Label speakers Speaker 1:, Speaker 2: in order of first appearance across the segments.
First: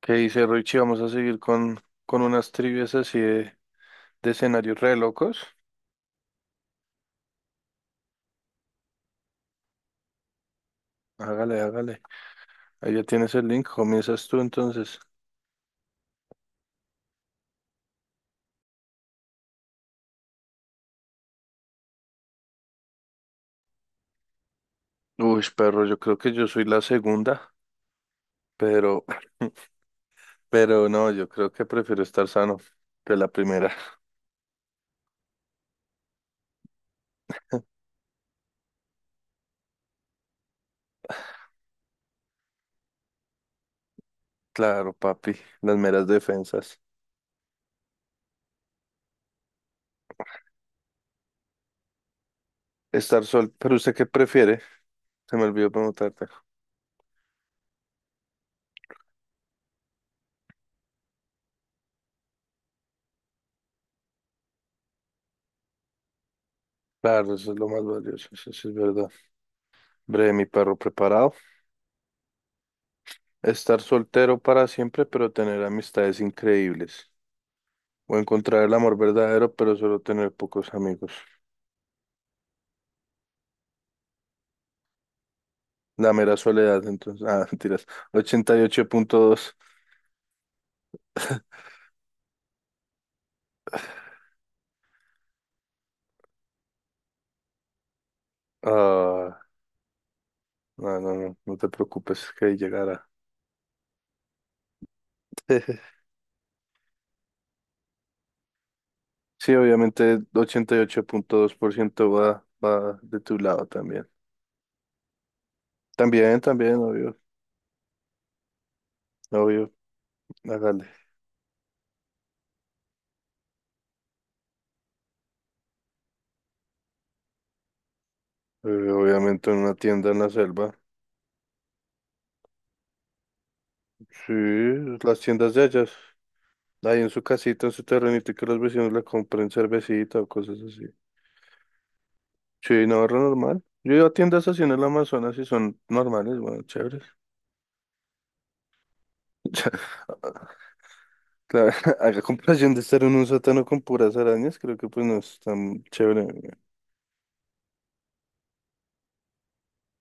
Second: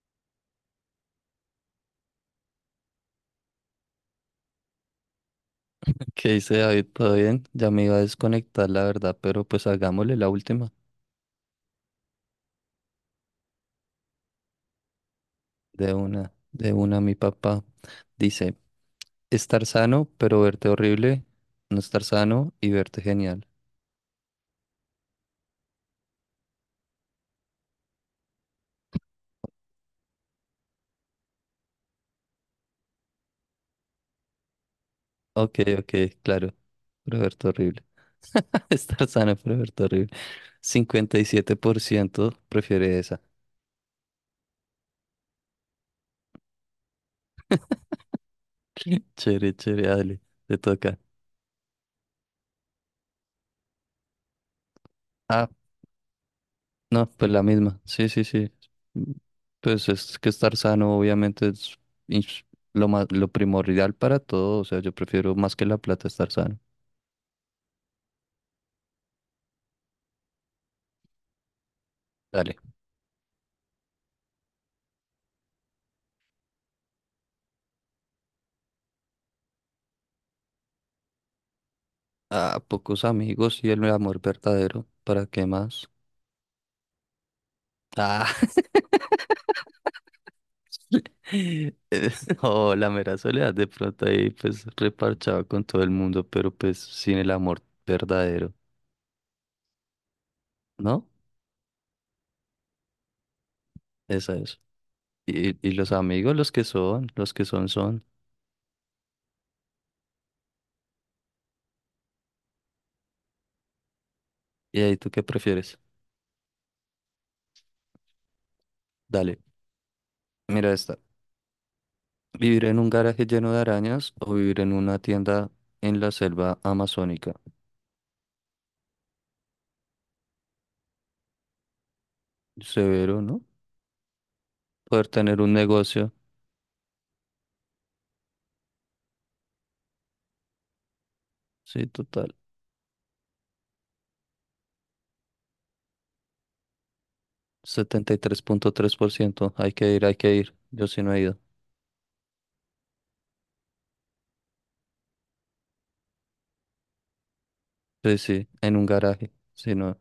Speaker 1: ¿Qué dice Richie? Vamos a seguir con unas trivias así de escenarios re locos.
Speaker 2: ¿Qué dice David? ¿Todo bien? Ya me iba a desconectar, la verdad, pero pues hagámosle la última.
Speaker 1: Hágale, hágale. Ahí ya tienes el link. Comienzas tú entonces.
Speaker 2: De una, mi papá. Dice, estar sano, pero verte horrible. No estar sano y verte genial.
Speaker 1: Uy, perro, yo creo que yo soy la segunda, pero, pero no, yo creo que prefiero estar sano que la primera.
Speaker 2: Ok, claro. Pero verte horrible. Estar sano, pero verte horrible. 57% prefiere esa.
Speaker 1: Claro, papi, las meras defensas.
Speaker 2: Chévere, dale. Te toca.
Speaker 1: Estar sol, pero ¿usted qué prefiere? Se me
Speaker 2: ah
Speaker 1: olvidó preguntarte.
Speaker 2: No, pues la misma. Sí. Mm, Pues es que estar sano obviamente es ins- lo más, lo primordial para todo. O sea, yo prefiero más que la plata estar sano.
Speaker 1: Claro, eso es lo más valioso, eso sí es verdad. Breve, mi perro preparado.
Speaker 2: Dale.
Speaker 1: Estar soltero para siempre, pero tener amistades increíbles. O encontrar el amor verdadero, pero solo tener pocos amigos.
Speaker 2: A pocos amigos y el amor verdadero. ¿Para qué más?
Speaker 1: La mera soledad, entonces. Ah, mentiras.
Speaker 2: Ah,
Speaker 1: 88.2.
Speaker 2: eh, no, la mera soledad de pronto ahí pues reparchado con todo el mundo, pero pues sin el amor verdadero,
Speaker 1: Ah, no,
Speaker 2: ¿no?
Speaker 1: no, no, no te preocupes, que ahí llegará.
Speaker 2: Esa es. Y los amigos, los que son, son.
Speaker 1: Sí, obviamente 88.2% va de tu lado también.
Speaker 2: ¿Y ahí tú qué prefieres?
Speaker 1: También, también, obvio,
Speaker 2: Dale,
Speaker 1: obvio,
Speaker 2: mira
Speaker 1: hágale.
Speaker 2: esta. ¿Vivir en un garaje lleno de arañas o vivir en una tienda en la selva amazónica?
Speaker 1: Obviamente en una tienda en la selva.
Speaker 2: Severo, ¿no?
Speaker 1: Sí,
Speaker 2: Poder
Speaker 1: las
Speaker 2: tener un
Speaker 1: tiendas de ellas.
Speaker 2: negocio.
Speaker 1: Ahí en su casita, en su terrenito, y que los vecinos le compren cervecita o cosas así.
Speaker 2: Sí, total.
Speaker 1: Sí, no, re normal. Yo iba a tiendas así en el Amazonas y son normales, bueno, chéveres.
Speaker 2: Setenta y tres punto tres por ciento. Hay que ir, hay que ir. Yo sí no he ido.
Speaker 1: Claro, a comparación de estar en un sótano con puras arañas, creo que pues no es tan chévere, güey.
Speaker 2: Sí, sí, en un garaje. Sí, no.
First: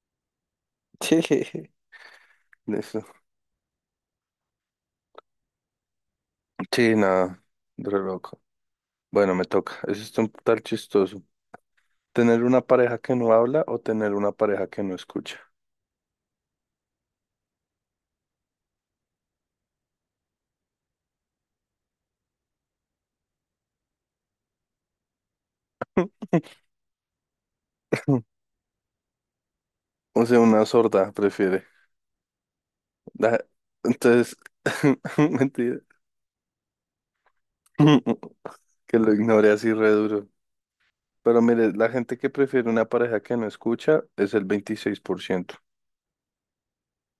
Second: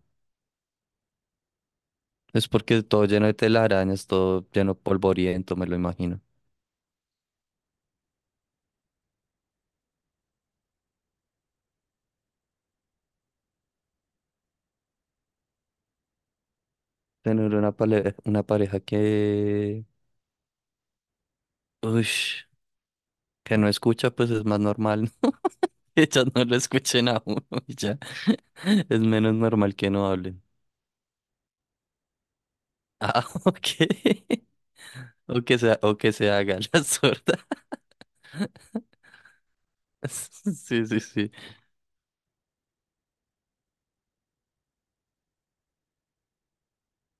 Speaker 1: Sí.
Speaker 2: Es porque
Speaker 1: Listo.
Speaker 2: todo lleno de telarañas, todo lleno de polvoriento, me lo imagino.
Speaker 1: Sí, nada, re loco. Bueno, me toca. Eso es un tal chistoso. ¿Tener una pareja que no habla o tener una pareja que no escucha?
Speaker 2: Tener una pareja que... Uy, que no escucha, pues es más normal. Ellas no lo escuchen a uno y ya. Es menos normal que no
Speaker 1: O sea,
Speaker 2: hablen.
Speaker 1: una sorda prefiere.
Speaker 2: Ah,
Speaker 1: Da-
Speaker 2: ok.
Speaker 1: Entonces,
Speaker 2: O que
Speaker 1: mentira.
Speaker 2: sea, o que se haga la sorda.
Speaker 1: Que lo ignore así re duro.
Speaker 2: Sí.
Speaker 1: Pero mire, la gente que prefiere una pareja que no escucha es el 26%.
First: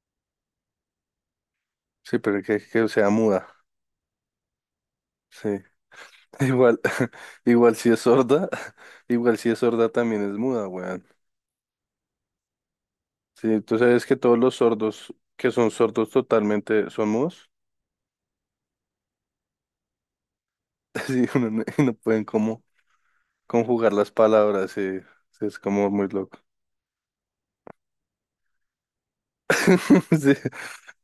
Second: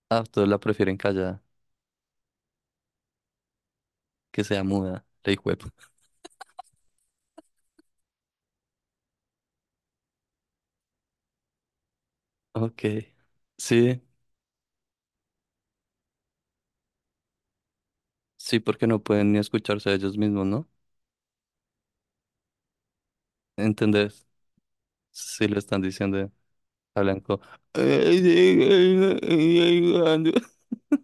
Speaker 2: Ah, todos la prefieren callada,
Speaker 1: Sí, pero que sea muda.
Speaker 2: que sea muda, la
Speaker 1: Sí.
Speaker 2: hijuepu.
Speaker 1: Igual, igual si es sorda, igual si es sorda también es muda, weón.
Speaker 2: Ok.
Speaker 1: Sí, tú
Speaker 2: Sí,
Speaker 1: sabes que todos los sordos que son sordos totalmente son mudos.
Speaker 2: sí, porque no pueden ni escucharse a ellos mismos, ¿no?
Speaker 1: Sí, uno no, y no pueden como conjugar las
Speaker 2: ¿Entendés?
Speaker 1: palabras, sí. Sí,
Speaker 2: Si
Speaker 1: es
Speaker 2: lo están
Speaker 1: como muy
Speaker 2: diciendo
Speaker 1: loco.
Speaker 2: a Blanco.
Speaker 1: Sí.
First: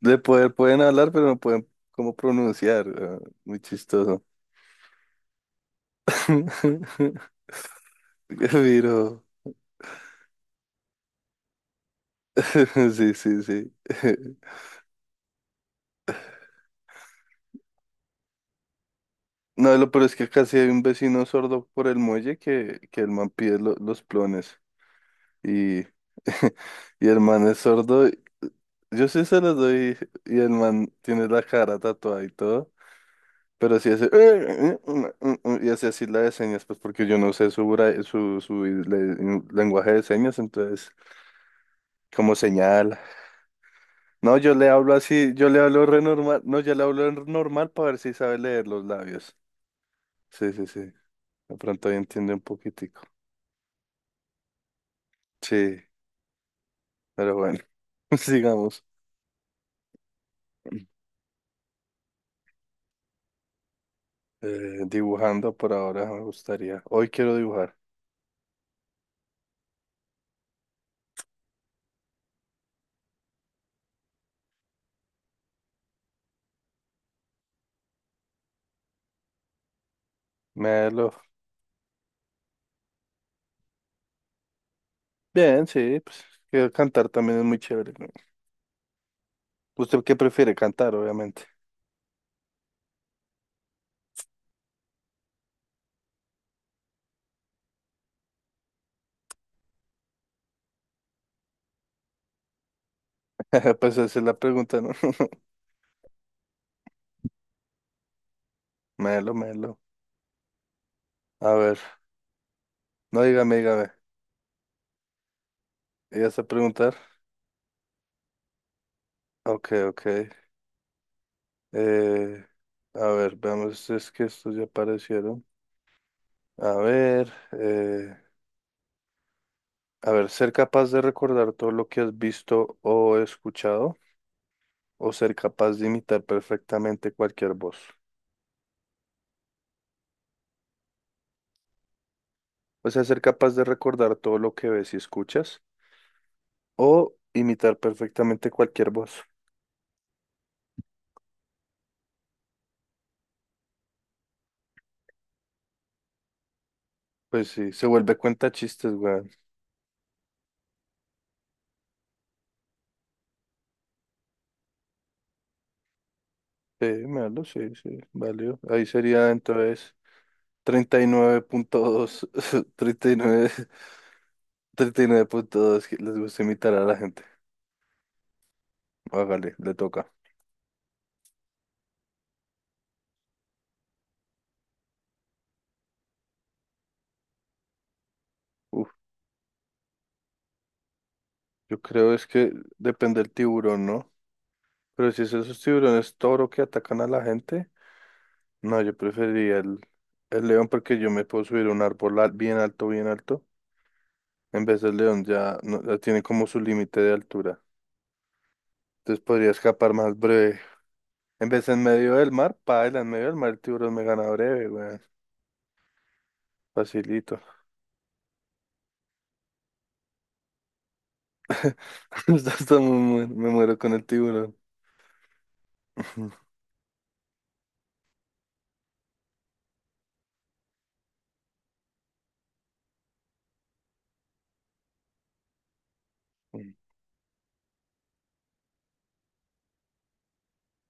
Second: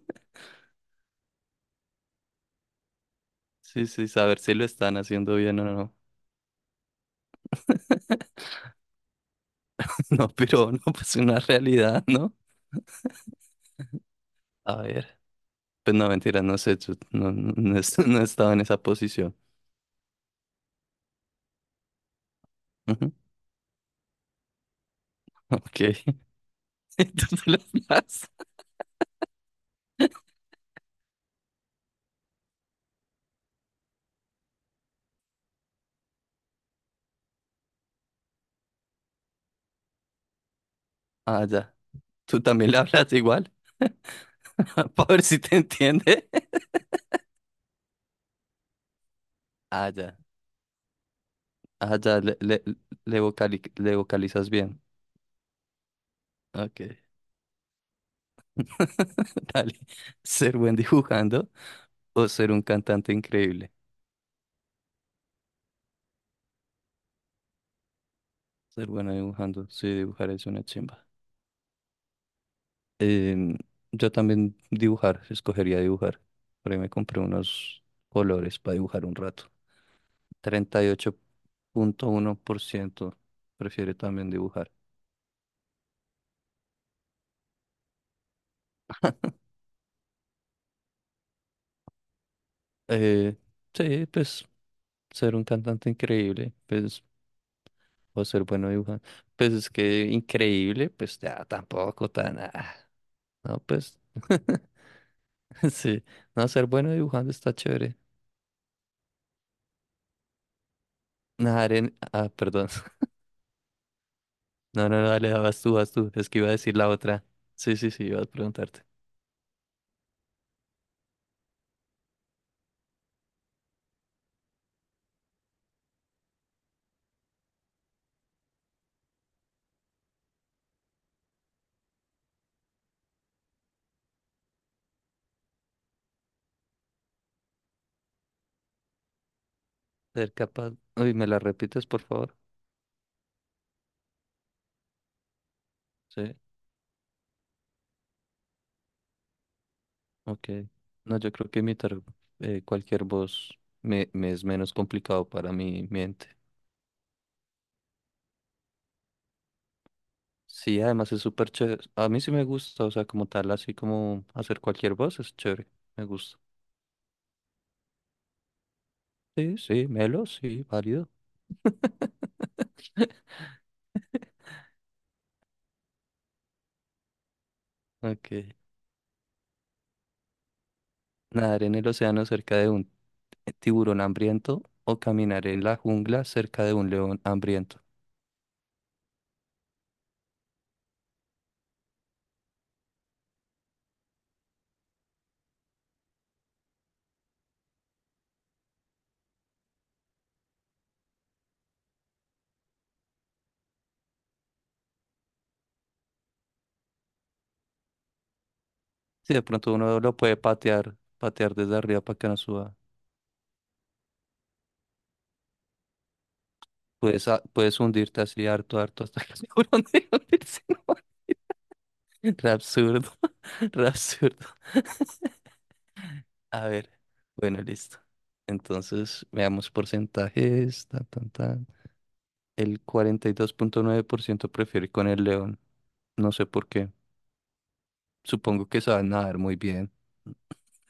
Speaker 1: De poder pueden hablar, pero no pueden como pronunciar, weón. Muy
Speaker 2: Sí,
Speaker 1: chistoso.
Speaker 2: saber si lo están haciendo bien o no.
Speaker 1: Qué Viro.
Speaker 2: No, pero no, pues una realidad, ¿no?
Speaker 1: Sí, sí, sí.
Speaker 2: A ver. Pues no, mentira, no sé, yo no he no he estado en esa posición.
Speaker 1: No, lo peor es que acá sí hay un vecino sordo por el muelle que el man pide los plones.
Speaker 2: Ok.
Speaker 1: Y, y el
Speaker 2: ¿Tú
Speaker 1: man
Speaker 2: se le
Speaker 1: es sordo.
Speaker 2: hablas?
Speaker 1: Yo sí se los doy y el man tiene la cara tatuada y todo. Pero sí hace... Y hace así la de señas, pues porque yo no sé su lenguaje de señas, entonces
Speaker 2: Ah, ya.
Speaker 1: como
Speaker 2: ¿Tú también le
Speaker 1: señala.
Speaker 2: hablas igual?
Speaker 1: No, yo le hablo
Speaker 2: Para ver
Speaker 1: así,
Speaker 2: si
Speaker 1: yo
Speaker 2: te
Speaker 1: le hablo re
Speaker 2: entiende.
Speaker 1: normal. No, yo le hablo normal para ver si sabe leer los labios.
Speaker 2: Ah, ya.
Speaker 1: Sí, sí, sí. De pronto ahí
Speaker 2: Ah, ya.
Speaker 1: entiende un poquitico.
Speaker 2: Le vocalizas bien.
Speaker 1: Sí,
Speaker 2: Ok.
Speaker 1: pero bueno, sigamos.
Speaker 2: Dale. Ser buen dibujando o ser un cantante increíble.
Speaker 1: Dibujando por ahora me gustaría. Hoy quiero dibujar.
Speaker 2: Ser bueno dibujando. Sí, dibujar es una chimba. Em, yo también dibujar. Escogería dibujar. Por ahí me compré unos colores para dibujar un rato. Treinta y
Speaker 1: Melo.
Speaker 2: ocho punto uno por ciento prefiere también dibujar.
Speaker 1: Bien, sí, pues que cantar también es muy chévere, ¿no? ¿Usted qué prefiere cantar, obviamente?
Speaker 2: Eh, sí, pues ser un cantante increíble, pues, o ser bueno dibujante. Pues es que increíble, pues ya tampoco tan. Ah, no,
Speaker 1: Pues
Speaker 2: pues.
Speaker 1: esa es la pregunta, ¿no?
Speaker 2: Sí, no, ser bueno dibujando está chévere.
Speaker 1: Melo, melo. A
Speaker 2: Nadar
Speaker 1: ver,
Speaker 2: en. Ah, perdón.
Speaker 1: no dígame, dígame.
Speaker 2: No, no, no, dale, vas tú.
Speaker 1: ¿Ya
Speaker 2: Es que
Speaker 1: está a
Speaker 2: iba a decir la
Speaker 1: preguntar?
Speaker 2: otra. Sí, iba a preguntarte.
Speaker 1: Ok, ok. Eh, a ver, veamos, es que estos ya aparecieron. A ver, eh, A ver, ser capaz de recordar todo lo que has visto o escuchado, o ser capaz de imitar perfectamente cualquier voz.
Speaker 2: Ser capaz. Uy, ¿me la repites, por favor?
Speaker 1: O sea, ser capaz de recordar todo lo que ves y escuchas,
Speaker 2: Sí,
Speaker 1: o imitar perfectamente cualquier voz.
Speaker 2: ok. No, yo creo que imitar cualquier voz me es menos complicado para mi mente.
Speaker 1: Pues sí, se vuelve cuenta chistes, weón.
Speaker 2: Sí, además es súper chévere. A mí sí me gusta, o sea, como tal, así como hacer cualquier voz es chévere. Me gusta.
Speaker 1: Sí, malo, sí, sí, valió. Ahí sería
Speaker 2: Sí,
Speaker 1: entonces
Speaker 2: Melo, sí,
Speaker 1: treinta treinta treinta y y y
Speaker 2: válido.
Speaker 1: nueve nueve, punto dos, treinta y nueve treinta y nueve punto dos, que les gusta imitar a la gente.
Speaker 2: Ok.
Speaker 1: Hágale, le toca.
Speaker 2: Nadar en el océano cerca de un tiburón hambriento o caminar en la jungla cerca de un león hambriento.
Speaker 1: Uf, yo creo es que depende del tiburón, ¿no? Pero si es esos tiburones toro que atacan a la gente, no, yo preferiría el, león porque yo me puedo subir a un árbol bien alto, bien alto. En vez del león ya, ya tiene como su límite de altura. Entonces
Speaker 2: Sí, de
Speaker 1: podría
Speaker 2: pronto
Speaker 1: escapar
Speaker 2: uno lo
Speaker 1: más
Speaker 2: puede
Speaker 1: breve.
Speaker 2: patear,
Speaker 1: En
Speaker 2: patear
Speaker 1: vez
Speaker 2: desde
Speaker 1: en
Speaker 2: arriba
Speaker 1: medio
Speaker 2: para que
Speaker 1: del
Speaker 2: no
Speaker 1: mar,
Speaker 2: suba.
Speaker 1: paila, en medio del mar el tiburón me gana breve, weón. Facilito.
Speaker 2: Puedes hundirte así harto, harto hasta que el tiburón deje hundirse. Re
Speaker 1: Hasta
Speaker 2: absurdo,
Speaker 1: me muero
Speaker 2: re
Speaker 1: con el
Speaker 2: absurdo.
Speaker 1: tiburón.
Speaker 2: A ver, bueno, listo. Entonces, veamos porcentajes, tan, tan, tan. El 42.9% prefiere ir con el león. No sé por qué. Supongo que saben nadar muy bien.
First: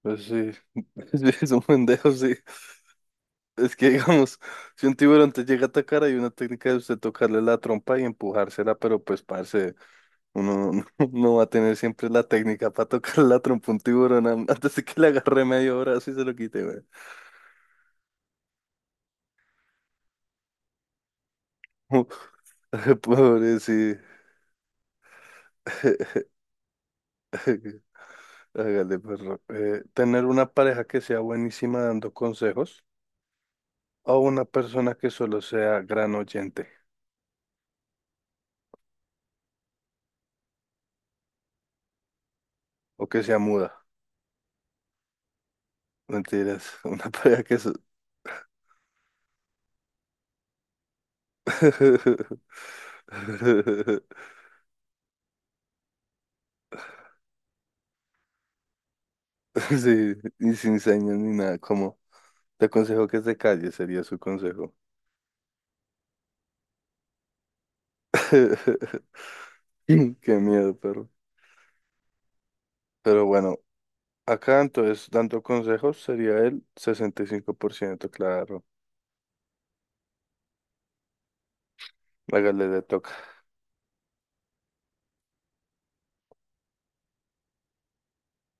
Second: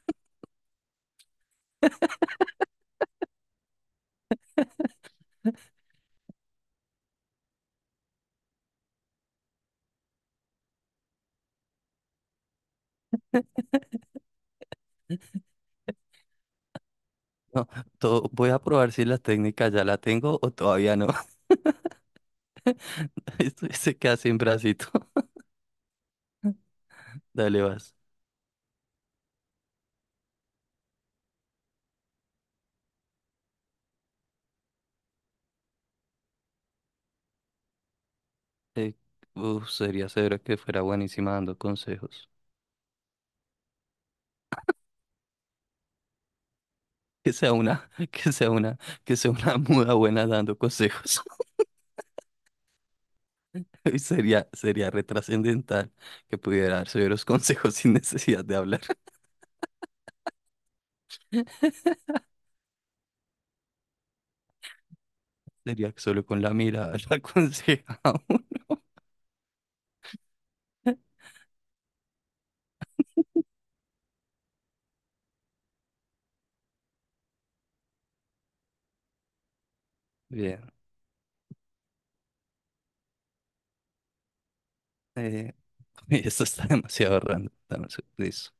Speaker 1: Pues sí, sí, es un pendejo, sí. Es que, digamos, si un tiburón te llega a atacar, hay una técnica de usted tocarle la trompa y empujársela, pero pues, parce, uno no, no va a tener siempre la técnica para tocar la trompa a un tiburón an- antes de que le agarre medio brazo y se lo quite,
Speaker 2: No, todo, voy a probar si la técnica ya la tengo o todavía no.
Speaker 1: güey. Pobre,
Speaker 2: Esto se
Speaker 1: sí.
Speaker 2: queda sin bracito. Dale, vas.
Speaker 1: Hágale, perro. Tener una pareja que sea buenísima dando consejos o una persona que solo sea gran oyente
Speaker 2: Eh, uf, sería severo que fuera buenísima dando consejos.
Speaker 1: o que sea muda. Mentiras, una
Speaker 2: Que
Speaker 1: pareja
Speaker 2: sea
Speaker 1: que...
Speaker 2: una, que sea una, que sea una muda buena dando consejos. Sería retrascendental que pudiera dar severos consejos sin necesidad de hablar.
Speaker 1: Sí, y sin señas ni nada, como te aconsejo que se calle, sería su consejo.
Speaker 2: Sería que solo con la mirada la aconseja a uno.
Speaker 1: Qué miedo, perro. Pero bueno, acá entonces, dando consejos, sería el 65%, claro.
Speaker 2: Bien.
Speaker 1: Hágale, le toca.
Speaker 2: eh, uy, esto está demasiado random. Dame un listo.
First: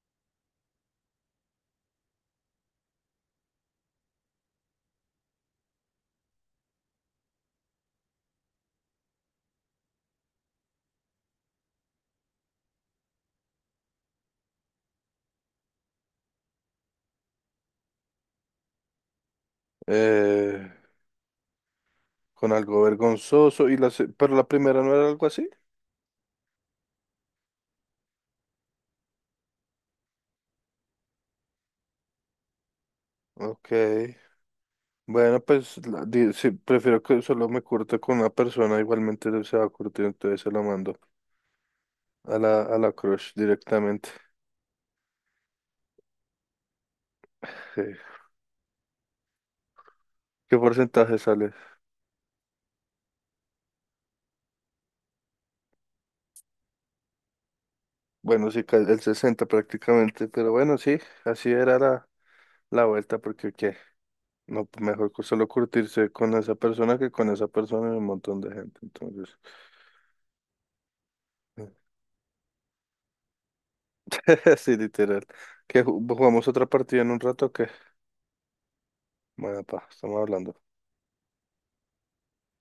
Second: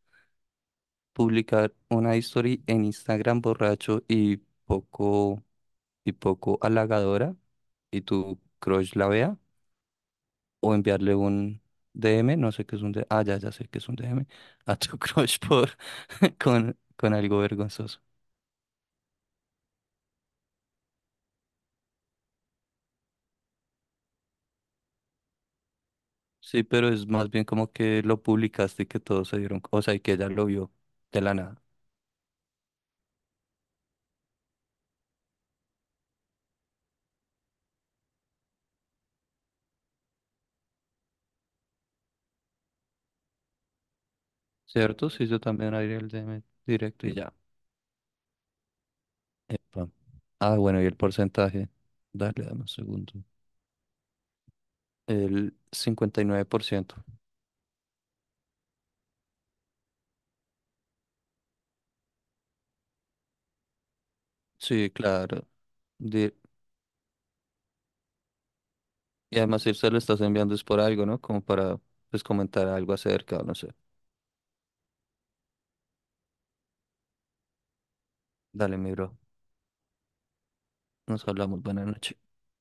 Speaker 2: Publicar una historia en Instagram borracho y poco, y poco halagadora y tu crush la vea. O enviarle un DM, no sé qué es un DM. Ah, ya, ya sé qué es un DM. A tu crush con algo vergonzoso.
Speaker 1: Eh, con algo vergonzoso, y pero la primera no era algo así.
Speaker 2: Sí, pero es más bien como que lo publicaste y que todos se dieron, o sea, y que ella lo vio de la nada,
Speaker 1: Ok. Bueno, pues sí, prefiero que solo me curte con una persona, igualmente se va a curtir, entonces se lo mando a la crush directamente.
Speaker 2: ¿cierto? Sí, yo también abrí el DM directo y ya.
Speaker 1: Sí.
Speaker 2: Epa. Ah,
Speaker 1: ¿Qué
Speaker 2: bueno, y el
Speaker 1: porcentaje sale?
Speaker 2: porcentaje. Dale, dame un segundo. El 59%.
Speaker 1: Bueno, sí, el 60 prácticamente, pero bueno, sí, así era la vuelta, porque qué, no, pues,
Speaker 2: Sí,
Speaker 1: mejor
Speaker 2: claro.
Speaker 1: solo curtirse
Speaker 2: Di-
Speaker 1: con esa persona que con esa persona y un montón de gente, entonces,
Speaker 2: y además, si se lo estás enviando es por algo, ¿no? Como para, pues, comentar algo acerca, no sé.
Speaker 1: sí, literal. Que jugamos otra partida en un rato, o qué
Speaker 2: Dale, mi bro.
Speaker 1: bueno, pa, estamos hablando.
Speaker 2: Nos hablamos. Buenas noches.